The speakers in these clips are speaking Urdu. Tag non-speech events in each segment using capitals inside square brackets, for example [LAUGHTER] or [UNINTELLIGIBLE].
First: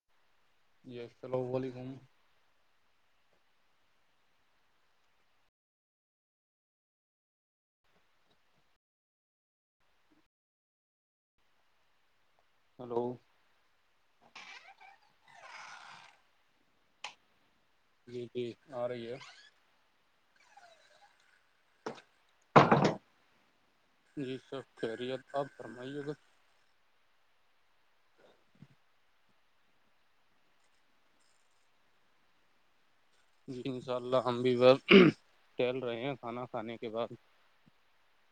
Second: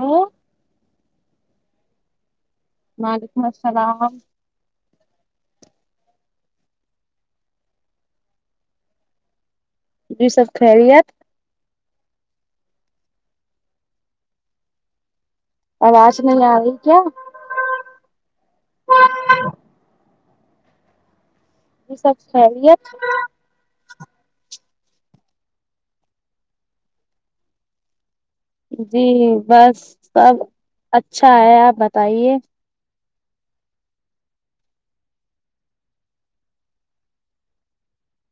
ہوں جی السلام و علیکم وعلیکم السلام جی سب خیری آپ ہلو آواز نہیں آ رہی کیا جی جی آ رہی ہے یہ سب خیریت جی سر خیریت آپ فرمائیے گا جی بس سب اچھا ہے آپ بتائیے جی انشاء اللہ ہم بھی بت ھیل رہے ہیں کھانا کھانے کے بعد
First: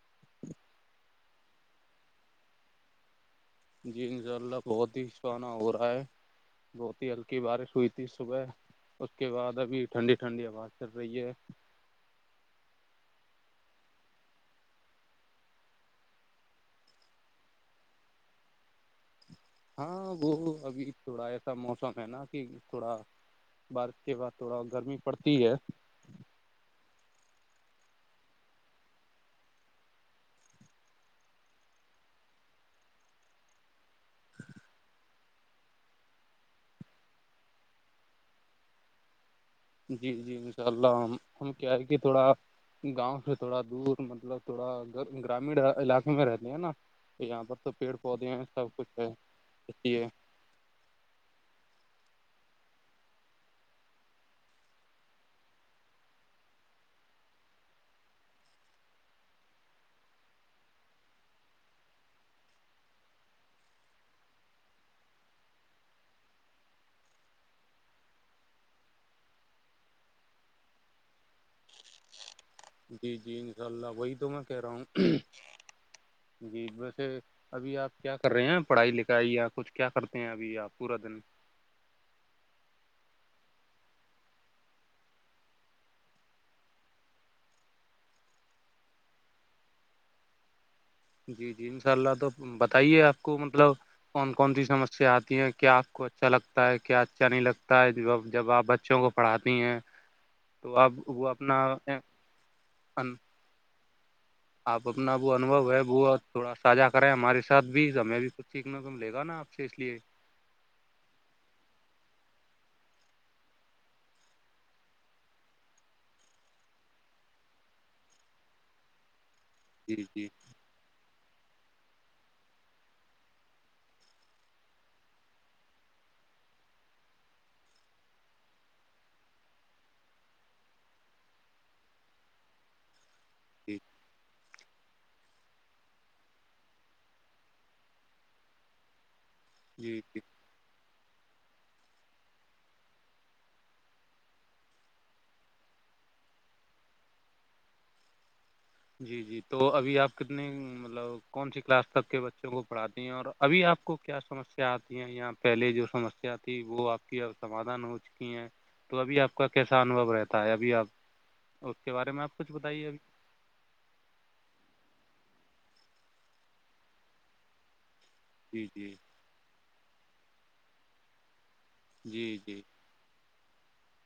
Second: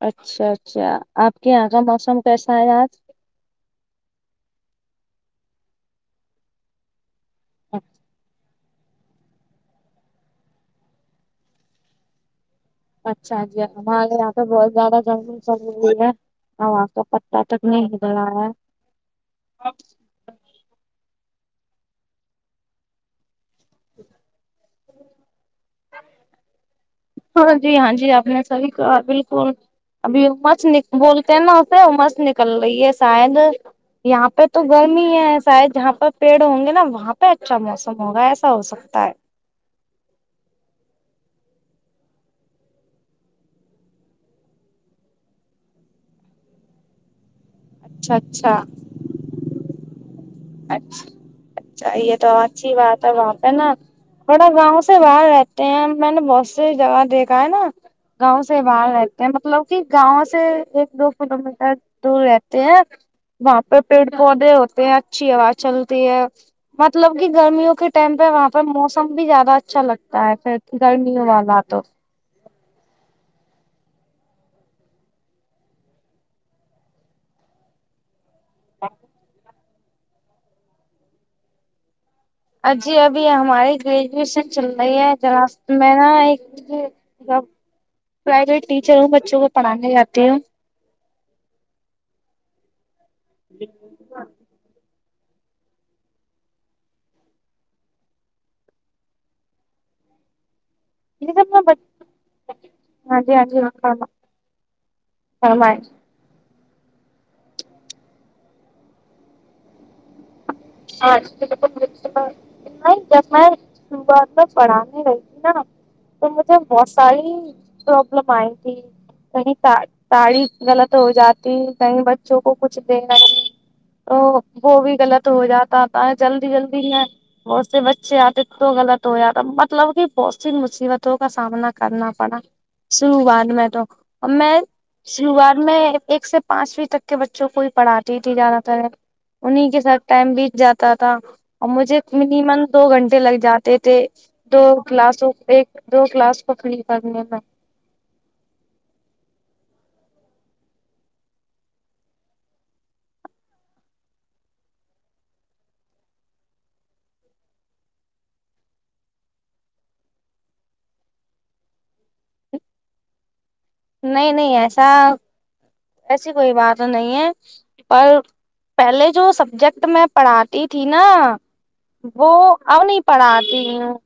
اچھا اچھا آپ کے یہاں کا موسم کیسا ہے آج جی انشاء اللہ بہت ہی خپانہ ہو رہا ہے بہت ہی کی بارش ہوئی تھی صبح اس کے بعد ابھی ٹھنڈی ٹھنڈی آواز چل رہی ہے اچھا جی ہمارے یہاں پہ بہت زیادہ جنگل سب ہوئی ہے ہو تو پٹہ تک نہیں ہل رہ ہے ہاں وہ ابھی تھوڑا ایسا موسم ہے نا کہ تھوڑا بارف کے بعد تھوڑا گرمی پڑتی ہے ہاں جی ہاں جی آ نے سر کار بالکل ابھی مس بولتے ہیں نا اسے مس نکل رہی ہے شاید یہاں پہ تو گرمی ہی ہے شاید جہاں پہ پیڑ ہوں گے نا وہاں پہ اچھا موسم ہوگا ایسا ہو سکتا ہے جی جی انشاء اللہ ہم ہم کیا ہے کہ تھوڑا گاؤں سے تھوڑا دور مطلب تھوڑا گرامڑ علاقے میں رہتے ہیں نا یہاں پر تو پیڑ اچھا پودے ہیں سب اچھا کچھ ہے اھی ہے اچھا اچھا یہ تو اچھی بات ہے وہاں پہ نا تھوڑا گاؤں سے باہر رہتے ہیں میں نے بہت سی جگہ دیکھا ہے نا گاؤں سے باہر رہتے ہیں مطلب کہ گاؤں سے ایک دو کلو میٹر تو رہتے ہیں وہاں پہ پیڑ پودے ہوتے ہیں اچھی ہو چلتی ہے مطلب کہ گرمیوں کے ٹائم پہ وہاں پہ موسم بھی زیادہ اچھا لگتا ہے پھر گرمیوں والا تو جی جی انشاء اللہ وہی تو میں کہہ رہا ہوں جی ویسے ابھی آپ کیا کر رہے ہیں پڑھائی لکھائی یا کچھ کیا کرتے ہیں ابھی آپ پورا دن جی ابھی ہماری گریجویشن چل رہی ہےرا میں نا ایک مب پرائیویٹ ٹیچر ہ بچوں کو پڑھانے جاتی ہ جی جی ان شاء اللہ تو بتائیے آپ کو مطلب کون کون سی سمسیا آتی ہیں کیا آپ کو اچھا لگتا ہے کیا اچھا نہیں لگتا ہے ج جب آپ بچوں کو پڑھاتی ہیں تو اب وہ اپنا ان ج جی ہا آپ اپنا وہ انھو ہے ب تھوڑا ساھا کریں ہمارے ساتھ بھی تو ہمیں بھی کھ سیکھنا توم لے گا نا آپ سے اس لیے ہاں م [UNINTELLIGIBLE] نہیں جب میںعات میں پڑھانے رہی تھی نا تو مجھے بہت پرابلم آئی تھی کہیں جی جی تڑی غلط ہو جاتی کہیں بچوں کو کچھ دینا ہی تو وہ بھی غلط تو ہو جاتاتا ہے جلدی جلدی میں بہت سے بچے آتے تو غلط ہو جاتا مطلب کہ بہت سی مصیبتوں کا سامنا کرنا پڑا شروعات میں جی تو میں شروعات میں ایک سے پانچویں تک کے بچوں کو ہی پڑھاتی تھی زیادہ تر انیں کے جی ساتھ جی ٹائم بیت جاتا تھا اور مجھے منیمم دو گھنٹے لگ جاتے تھے دو گلاسوں ایک دو گلاس کو فری کرنے میں جی جی تو ابھی آپ کتنے مطلب کون سی کلاس تک کے بچوں کو پڑھاتی ہیں اور ابھی آپ کو کیا سمسیا آتی ہیں یہاں پہلے جو سمسیا تھی وہ آپ کی ا سمادھان ہو چکی ہیں تو ابھی آپ کا کیسا انوبھو رہتا ہے ابھی آپ اس کے بارے میں آپ کچھ بتائیے ابھی نہیں نہیں ایسا ایسی کوئی بات نہیں ہے پر جی جی پہلے جو سبجیکٹ میں پڑھاتی تھی نا وہ جی جی ا نہیں پڑھاتی ہوں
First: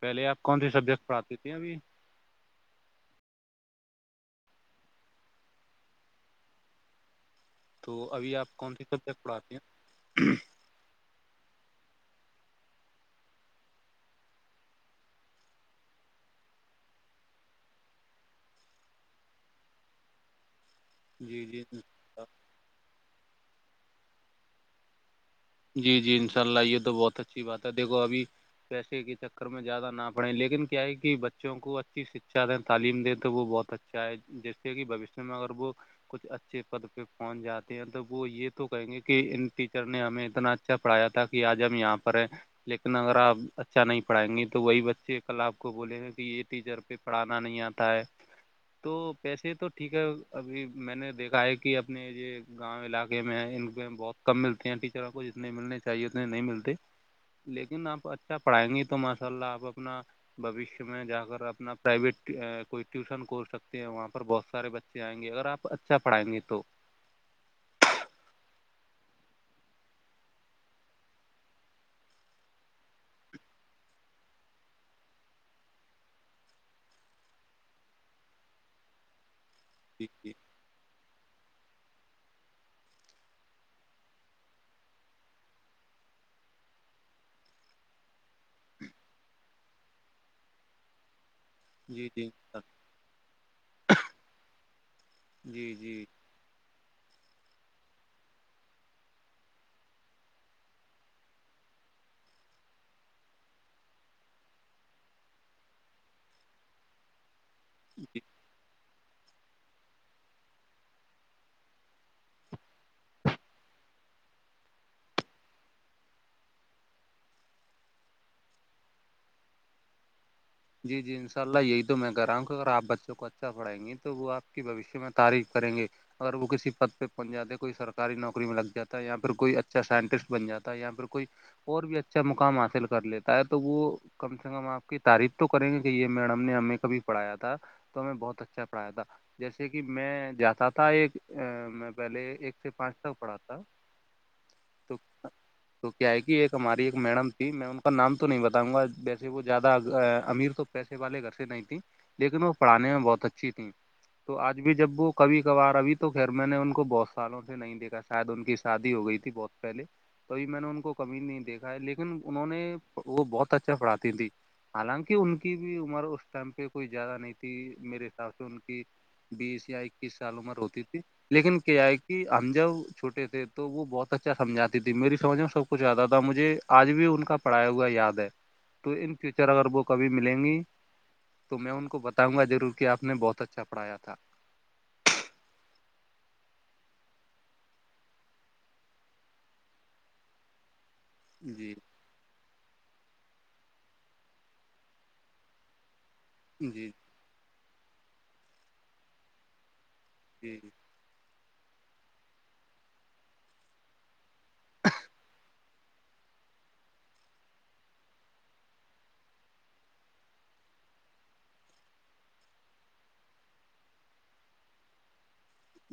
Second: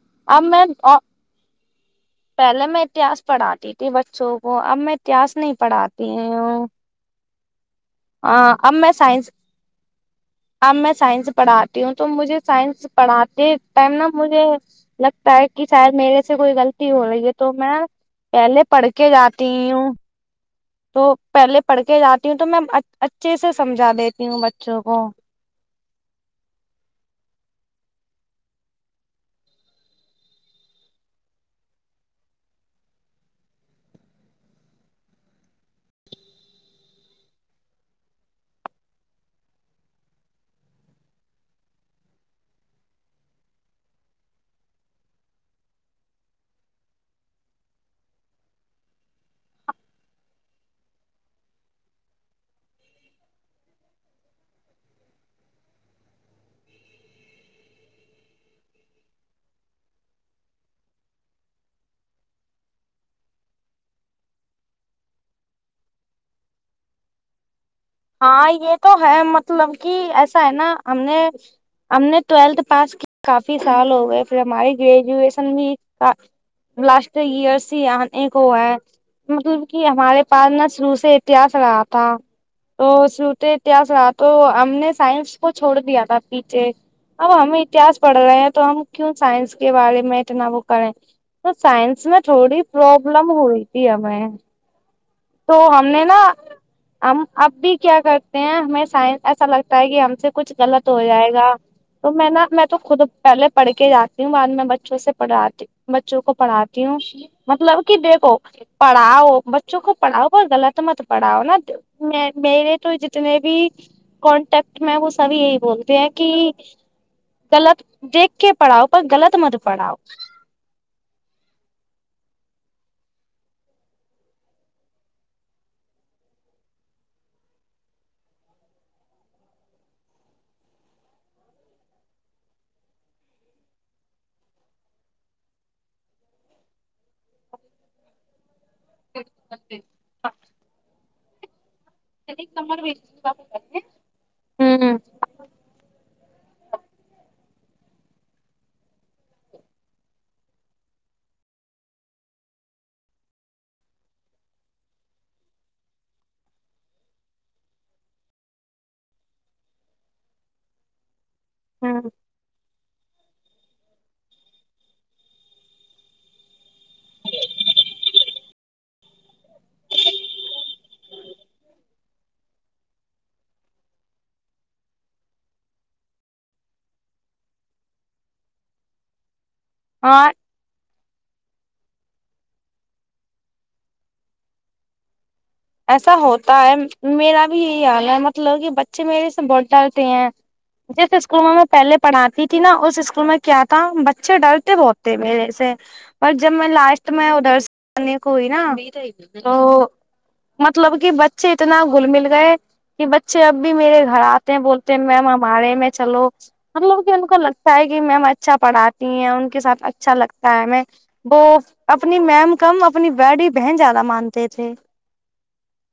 پہل آپ اب کون میں سبجیکٹ پڑاتے تھے ابھی پہلے میں اتاس پڑھاتی تھی بچوں کو اب میں اتہس نہیں پڑھاتی ہوں تو ابھی آپ اب کون سی میں سبجیکٹ سائنس پڑھاتے ہیں اب میں سائنس پڑھاتی ہوں تو مجھے سائنس پڑھاتے ٹائم نا مجھے لگتا ہے کہ شاید میرے سے کوئی غلطی ہو رہی ہے تو میں پہلے پڑھ کے جاتی ہوں تو ہیں پہلے جی پڑھ کے جی جاتی ہوں تو میں اچھے سے سمجھا دیتی ہوں بچوں کو جی جی انشاء اللہ یہ تو بہت اچھی بات ہے دیکھو ابھی پیسے کے چکر میں زیادہ نہ پڑیں لیکن کیا ہے کہ بچوں کو اچھی شکچھا دیں تعلیم دیں تو وہ بہت بچہ ہے جیسے کہ بھ ئیشیہ میں اگر وہ کچھ اچھے پد پہ پہنچ جاے ہیں تو وہ یہ تو کہیں گے کہ ان ٹیچر نے ہمیں اتنا اچھا پڑھایا تھا کہ آج ہم یہاں پر ہے لیکن اگر آپ اچھا نہیں پڑھائیں گے تو وہی بچے کل آپ کو بولیں گ کہ یہ ٹیچر پہ پڑانا نہیں آتا ہے تو پیسے تو ٹھیک ہے ابھی میں نے دیکھا ہے کہ اپنے یہ گاؤں علاقے میں ہیں ان بہت کم ملتے ہیں ٹیچروں کو جتنے ملنے چاہیے اتنے نہیں ملتے لیکن آپ اچھا پڑھائیں گے تو ماشاء اللہ آپ اپنا بوشیہ میں جا کر اپنا پرائیویٹ کوئی ٹیوشن ک سکتے ہیں وہاں پر بہت سارے بچے ا سے آئیں گے اگر آپ اچھا پڑھائیں گے تو ہاں یہ تو ہے مطلب کہ ایسا ہے نا ہم نے ہم نے ٹویلتھ پاس کی کافی سال ہو گئے پھر ہماری گریجویشن بھی لاسٹ ایئرس ہی آنے کو ہے مطلب کہ جی ہمارے جی پاس نہ شروع سے اتیاس رہا تھا تو سوتے اتہس رہا تو ہم نے سائنس کو چھوڑ دیا تھا پیچھے اب ہم اتہاس پڑھ رہے ہیں تو ہم کیوں سائنس کے بارے میں اتنا وہ کریں تو سائنس جی میں جی تھوڑی پروابلم ہو رہی تھی ہمیں تو جی ہم نے جی نا ہم اب بھی کیا کرتے ہیں ہمیں سائ ایسا لگتا ہے کہ ہم سے کچھ غلط ہو جائے گا تو میں نا میں تو خود پہلے پڑھ کے جاتی ہوں بعد میں بچوں سے پڑھاتی ہوں بچوں کو پڑھاتی ہوں مطلب کہ جی دیکھو پڑھاؤ بچوں کو پڑھاؤ اور غلط مت پڑھاؤ نا میرے تو جتنے بھی کانٹیکٹ میں وہ سبھی یہی بولتے ہیں کہ غلط دیکھ کے پڑھاؤ پر غلط مت پڑھاؤ جی جی ان شاء اللہ یہی تو میں کہہ رہا ہوں کہ اگر آپ بچوں کو اچھا پڑھائیں گی تو وہ آپ کے بھشیہ میں تعریف کریں گے اگر وہ کسی پد پہ پہنچ جاتے ہیں کوئی سرکاری نوکری میں لگ جاتا ہے یا پھر کوئی اچھا سائنٹسٹ بن جا ہے یا پھر کوئی اور بھی اچھا مقام حاصل کر لیتا ہے تو وہ کم سے کم آپ کی تعریف تو کریں گے کہ یہ میڈم نے ہمیں کبھی پڑایا تھا تو ہمیں بہت اچھا پڑایا تھا جیسے کہ میں جاتا تھا ایک پہلے ایک سے پانچ تک پڑا تھا ہوں تو تو کیا ہے کہ ایک ہماری ایک میڈم تھی میں ان کا نام تو نہیں بتاؤں گا ویسے وہ زیادہ امیر تو پیسے والے گھر سے نہیں تیں لیکن وہ پڑھانے میں بہت اچھی تھیں تو آج بھی جب وہ کبھی کبھار ابھی تو خیر میں نے ان کو بہت سالوں سےے نہیں دیکھا شاید ان کی شادی ہو گئی تھی بہت پہلے توبھی میں نے ان کو کمی نہیں دیکھا ہے ہوں لیکن انہوں نے وہ بہت اچھا پڑاتی تیں حالانکہ کہ ان کی بھی عمر اس ٹائم پہ کوئی زیادہ نہیں تھی میرے حساب سے ان کی بیس یا اکیس سال عمر ہوتی تھی لیکن کیا ہے کہ ہم جب چھوٹے تھے تو وہ بہت اچھا سمجھاتی تھی میری سمجھ میں سب کو پچاتا تھا مجھے آج بھی ان کا پڑھایا ہوا یاد ہے تو ان فیوچر اگر وہ کبھی ہاں ملیں گی تو میں ان کو بتاؤں گا ضرور کہ آپ نے بہت اچھا پڑھایا تھا ایسا ہوتا ہے میرا بھی یہی حال ہے مطلب کہ بچے میرے سے بوٹ ڈالتے ہیں جیس اسکولوں میں جی پہلے پڑھاتی تھی نا اس اسکول میں کیا تھا بچے ڈرتے بہت تھے میرے سے پر جب میں جی لاسٹ میں ادھرنے کو ہوئی نا تو جی مطلب کہ بچے اتنا گل مل گئے کہ بچے اب بھی میرے گھر آتے ہیں بولتے ہیں میم ہمارے میں چلو مطلب کہ ان کو لگتا ہے کہ میم اچھا پڑھاتی ہیں ان کے ساتھ اچھا لگتا ہے میں وہ اپنی میم کم اپنی بیڈی بہن زیادہ مانتے تھے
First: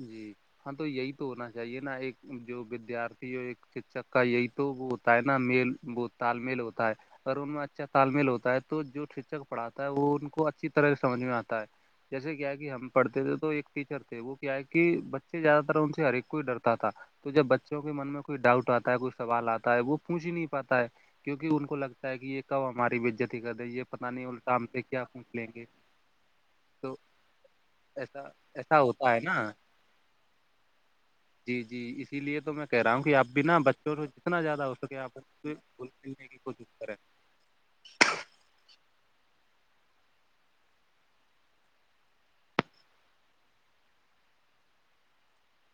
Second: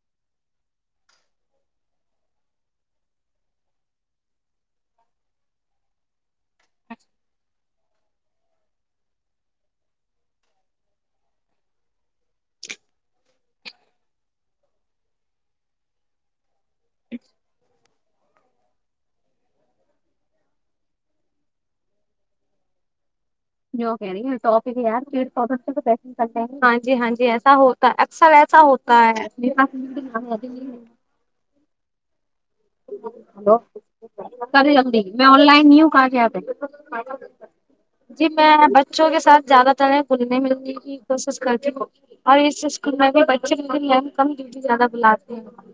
جی ہاں تو یہی تو ہونا چاہیے نا ایک جو ودیارتھی ایک شکک کا یہی تو وہ ہے نا میل وہ تال میل ہوتا ہے اگر ان میں اچھا تالمیل ہوتا ہے تو جو شکچک پڑھاتا ہے وہ ان کو اچھی طرح سے سمجھ میں آتا ہے جیسے کیا کہ ہم پڑھتے تھے تو ایک ٹیچر تھے وہ کہ بچے زیادہ تر ان سے ہر ایک کو ہی ڈرتا تھا تو جب بچوں کو من میں کوئی ڈاؤٹ آتا ہے کوئی سوال آتا ہے وہ پوچھ ہی نہیں پاتا ہے کیونکہ ان کو لگتا ہے کہ یہ کب ہماری بجت جو کہی ہ لیں گے ج تو ہاں ایسا ہو ایسا اثر ایسا ہوتا ہے نا جی جی اسی لیے تو میں کہہ رہا ہوں کہ آپ بھی نا بچوں کو جتنا زیادہ ہو جل سکے آپ میں آن لائن نہیں گھل ملنے کی کوشش کریں ہ جی میں بچوں کے ساتھ زیادہ تر بھلنے ملنے کی کوشش کرتی ہوں اور اس اسکول میں بھی بچے لن ل کم ڈیوٹی زیادہ بلاتے ہیں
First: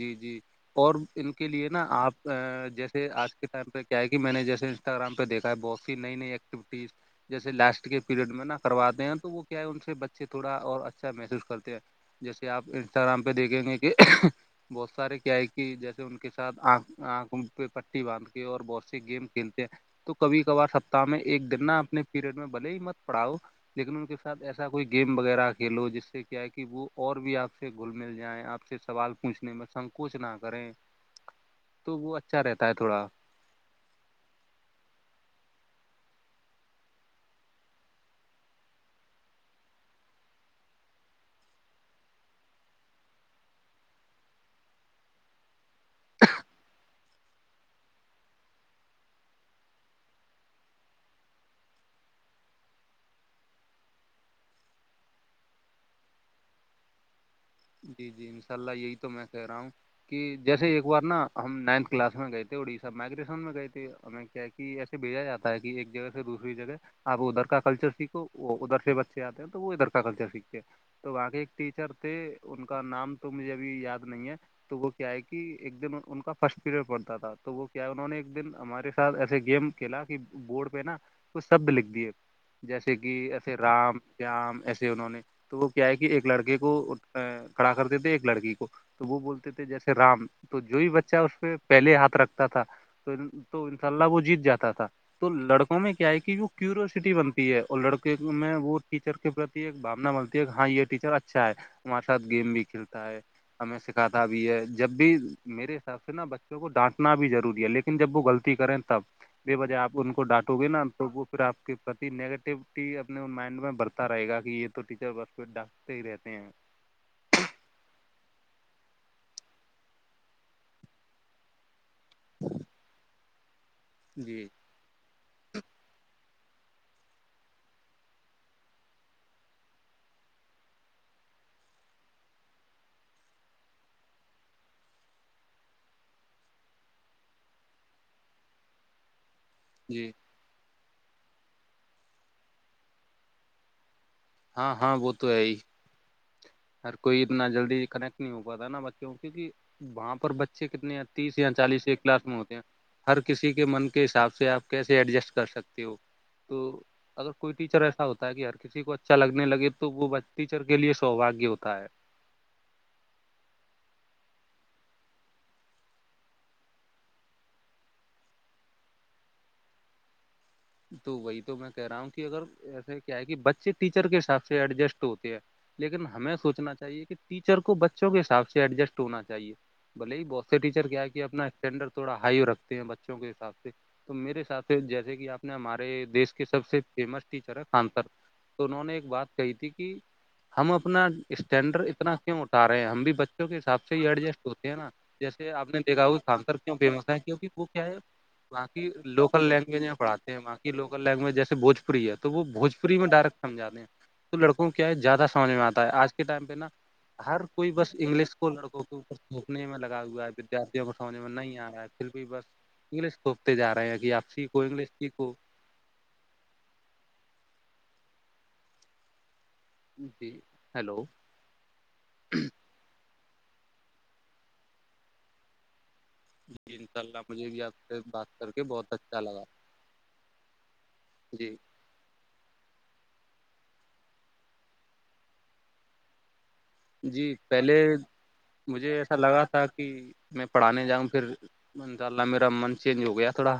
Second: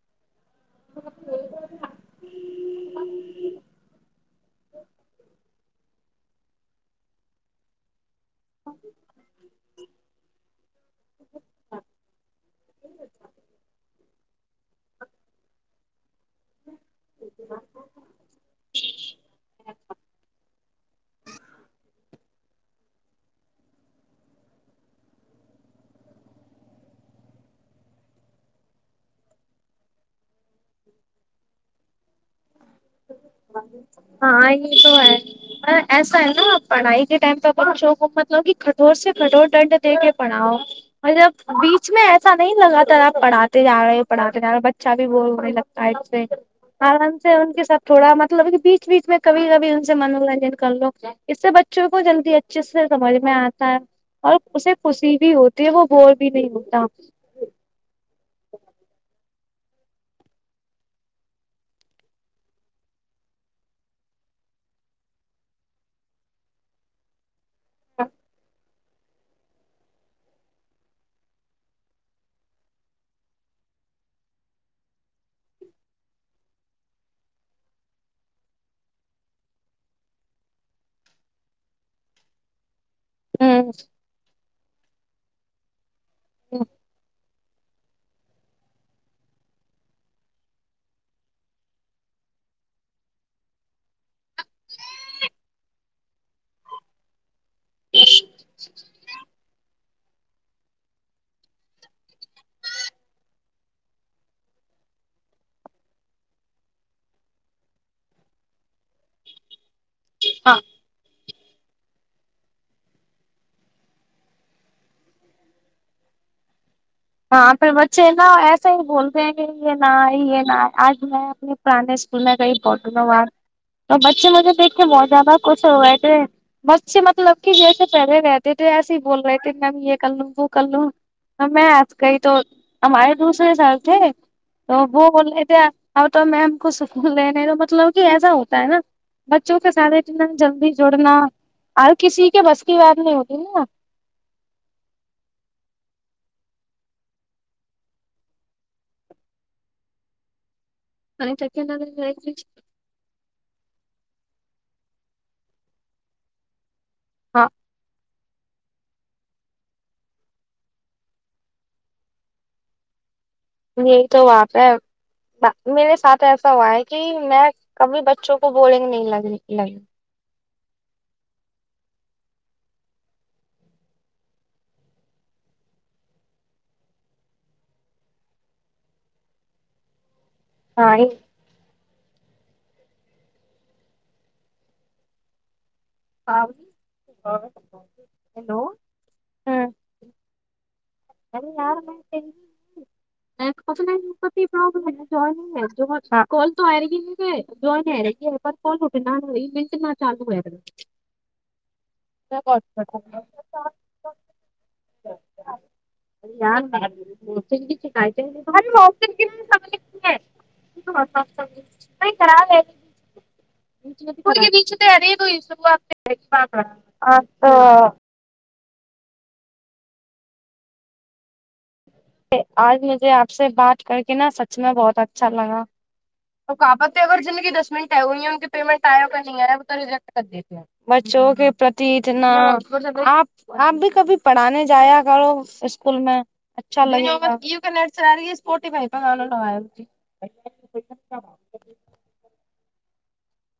جی جی اور ان کے لیے نا آپ جیسے آج کے ٹائم پہ کیا ہے کہ میں نے جیسے انسٹاگرام پہ دیکھا ہے باکس نئی نئی ایکٹیوٹیز جیسے لاسٹ کے پیریڈ میں نا کرواتے ہیں تو وہ کیا ہے ان سے بچے سے تھوڑا اور اچھا محسوس کرتے ہیں جیسے آپ انسٹاگرام پہ دیکھیں گے کہ بہت سارے کیا ہے کہ جیسے ان کے ساتھ آنکھ آنکھوں پہ پٹی باندھ کے اور بہت سے گیم کھیلتے ہیں تو کبھی کبھار سپتتااہ میں ایک دن نہا اپنے پیریڈ میں بلے ہی مت پڑھاؤ لیکن ان کے ساتھ ایسا کوئی گیم وغیرہ کھیلو جس سے کیا ہے کہ وہ اور بھی آپ سے گھل مل جائیں آپ سے سوال پوچھنے میں سنکوچ نہ کریں تو وہ اچھا رہتا ہے تھوڑا ہاں یہ تو ہے ایسا ہے نا پڑھائی کے ٹائم پہ ا شوک متل کہ کٹھور سے کٹھور دنڈ دے کے پڑھاؤ مطلب بیچ میں ایسا نہیں لگا تھا آپ پڑھاتے ج رہے ہو پڑھاتے جا رہے ہو بچہ بھی وہ ہو نہیں لگتا اچے آرام سے ان کے سب تھوڑا مطلب بیچ بیچ میں کبھی کبھی ان سے منورنجن کر لوگ کیا اس سے بچوں کو جلدی اچھے سے سمجھ میں آتا ہے اور اسے خوشی بھی ہوتی ہے وہ بور بھی نہیں ہوتا جی جی انشاء اللہ یہی تو میں کہہ رہا ہوں کہ جیسے ایک بار نا ہم نائنتھ کلاس میں گئے تھے اڑیسہ مائگریسن میں گئے تھے ہمیں کیا کہ ایسے بھیجا جاتا ہے کہ ایک جگہ سے دوسری جگہ آپ ادھر کا کلچر سیکھو وہ ادھرر سے بچے آتے ہیں تو وہ ادھر کا کلچر سیکھتے تو وہاں کے ایک ٹیچر تھے ان کا نام تو مجھے ابھی یاد نہیں ہے تو وہ کیا ہے کہ ایک دن ان کا فرسٹ پیریڈ پڑتا تھا تو وہ کیا ہے انہوں نے ایک دن ہمارے ساتھ ایسے گیم کلا کہ بوڑ پہ نا تو شبد لکھ دیے جیسے کہ ایسے رام شیام ایسے انہوں نے تو وہ کیا ہے کہ ایک لڑکے کو کڑا کر دیتے ایک لڑکی کو تو وہ بولتے تھے جیسے رام تو جو بھی بچہ اس پہ پہلے ہاتھ رکھتا تھا تو تو انشاء اللہ وہ جیت جاتا تھا تو لڑکوں میں کیا ہے کہ جو کیوروسٹی بنتا اور لڑکے میں وہ ٹیچر کے پرتی ایک باونا بنتی ہے کہ ہاں یہ ٹیچر اچھا ہے ہمار ساتھ گیم بھی کھیلتا ہے ہمیں سکھاتا بھی ہے جب بھی میرے حساب سے نا بچوں کو ڈانٹنا بھی ضروری ہے لیکن جب وہ غلطی کریں تب بے بجہ آپ ان کو ہ ڈانٹو گے نا تو وہ پھر آپ کے پرتی نیگیٹوٹی اپنے مائنڈ میں بڑھتا رہے گا کہ یہ تو ٹیچر بس پ ڈاکتے ہی رہتے ہیں ہاں پھر بچے نہ ایسے ہی بولتے ہیں کہ یہ نہ یہ نہ آج میں اپنے پرانے اسکول میں کہئی پٹنوںا تو بچے جی مجھے دیکھ کے موج ب کچھ ہوئے تھے بچے مطلب کہ جیسے پہلے رہتے تھے ایسے ہی بول رہے تھے میںیم یہ کر لوں وہ کر لوں میں آپ کہئی تو ہمارے دوسرے ساحب تھے تو وہ بول رہے تھے اب تو میم کو سکول لنے تو مطلب کہ ایسا ہوتا ہے نا بچوں کے ساتھے جی جلدی جڑنا اورر کسی کے بس کی بات نہیں ہوتی نا نا ہاں ہاں وہ تو ہے ہی ہر کوئی اتنا جلدی کنیکٹ نہیں ہو پاتا نا بچیوں کیونک کہ وہاں پر بچے کتنے تیس یا نا چالیس کے کلاس میں ہوتے ہیں ہر کسی کے من کے حساب سے آپ کیسے ایڈجسٹ کر سکتے ہو تو اگر ہاں کوئی ٹیچر ایسا ہوتا ہے کہ ہر کسی کو اچھا لگنے لگے تو وہ ٹیچر کے لیے سوباگیہ ہوتا ہے یہی تو واپ ہے میرے ساتھ ایسا ہوا ہے کہ میں کبھی بچوں کو بولیں گے نہیں لگ لگی تو وہی تو میں کہہ رہا ہوں کہ اگر ایسے کیا ہے کہ بچے ٹیچر کے حساب سے ایڈجسٹ ہوتے ہیں لیکن ہمیں سوچنا چاہیے کہ ٹیچر کو بچوں کے حساب سے ایڈجسٹ ہونا چاہیے بلے ہی بہتتے ٹیچر ہاں کیا کیا اپنا اسٹینڈرڈ تھوڑا ہائی رکھتے ہیں بچوں کے حساب سے تو میرے ساتھ سے جیسے کہ آپ نے ہمارے دیش کے سب سے فیمس ٹیچر ہے کانتر ہیلو تو انہوں نے ایک بات کہی تھی ارے کہ ہم اپنا یار اسٹینڈرڈ اتنا میں کیوں اٹا رہے ہیں ہم بھی بچوں کے آف حساب سے ہی لائن ایڈجسٹ ہوتے ہیں پرابلم نا ہے جیسے جوائنگ ہے آپ نے جو دیکھا کال سنسر تو کیوں آ رہی فیمس ہے کی کہ وہ کیا جوائن ہے آ رہی پر وہاں کال کی اٹھنا لوکل نہیں لینگویج ملٹنا میں چالو پڑھاتے ہے وہاں کی لوکل لینگویج جیسے بھوپوری ہے تو وہ بھوجپوری میں ڈائریکٹ سمجھاتے ہیں تو لڑکوں کے کیا زیادہ سمجھ میں آتا ہے آج کے ٹائم پہ یار نا ہر کوئی بس شکایتیں انگلش کو لڑکوں کے اوپر سھونکنے میں لگا ہوا ہے ارت کو سوجنے میں نہیں آ رہا ہے پھر بھی بس انگلش کھوپتے جا رہے ہیں کہ آپسی کو انگلش کی سوات تو جی ہیلو آج مجھے آپ سے بات کر کے نا سچ میں بہت اچھا لگا تو کہ جی انشاء آپتے اگر اللہ جن مجھے کی بھی دس آپ منٹ سے ہےئے وہ بات ہیں ا ان کے کر پیمنٹ بہت آئے ہو اچھا کہیا نہیں لگا آئے وہ تو ریجیکٹ کر دیتے بچوں کے جی پر ٹنا آپ آپ بھی کبھی پڑھانے جایا کرو اسکول میں جی اچھا پہلے مجھے ایسا لگا تھا کہ میں پڑھانے جاؤں پھر انسء اللہ میرا من چینج ہو گیا تھوڑا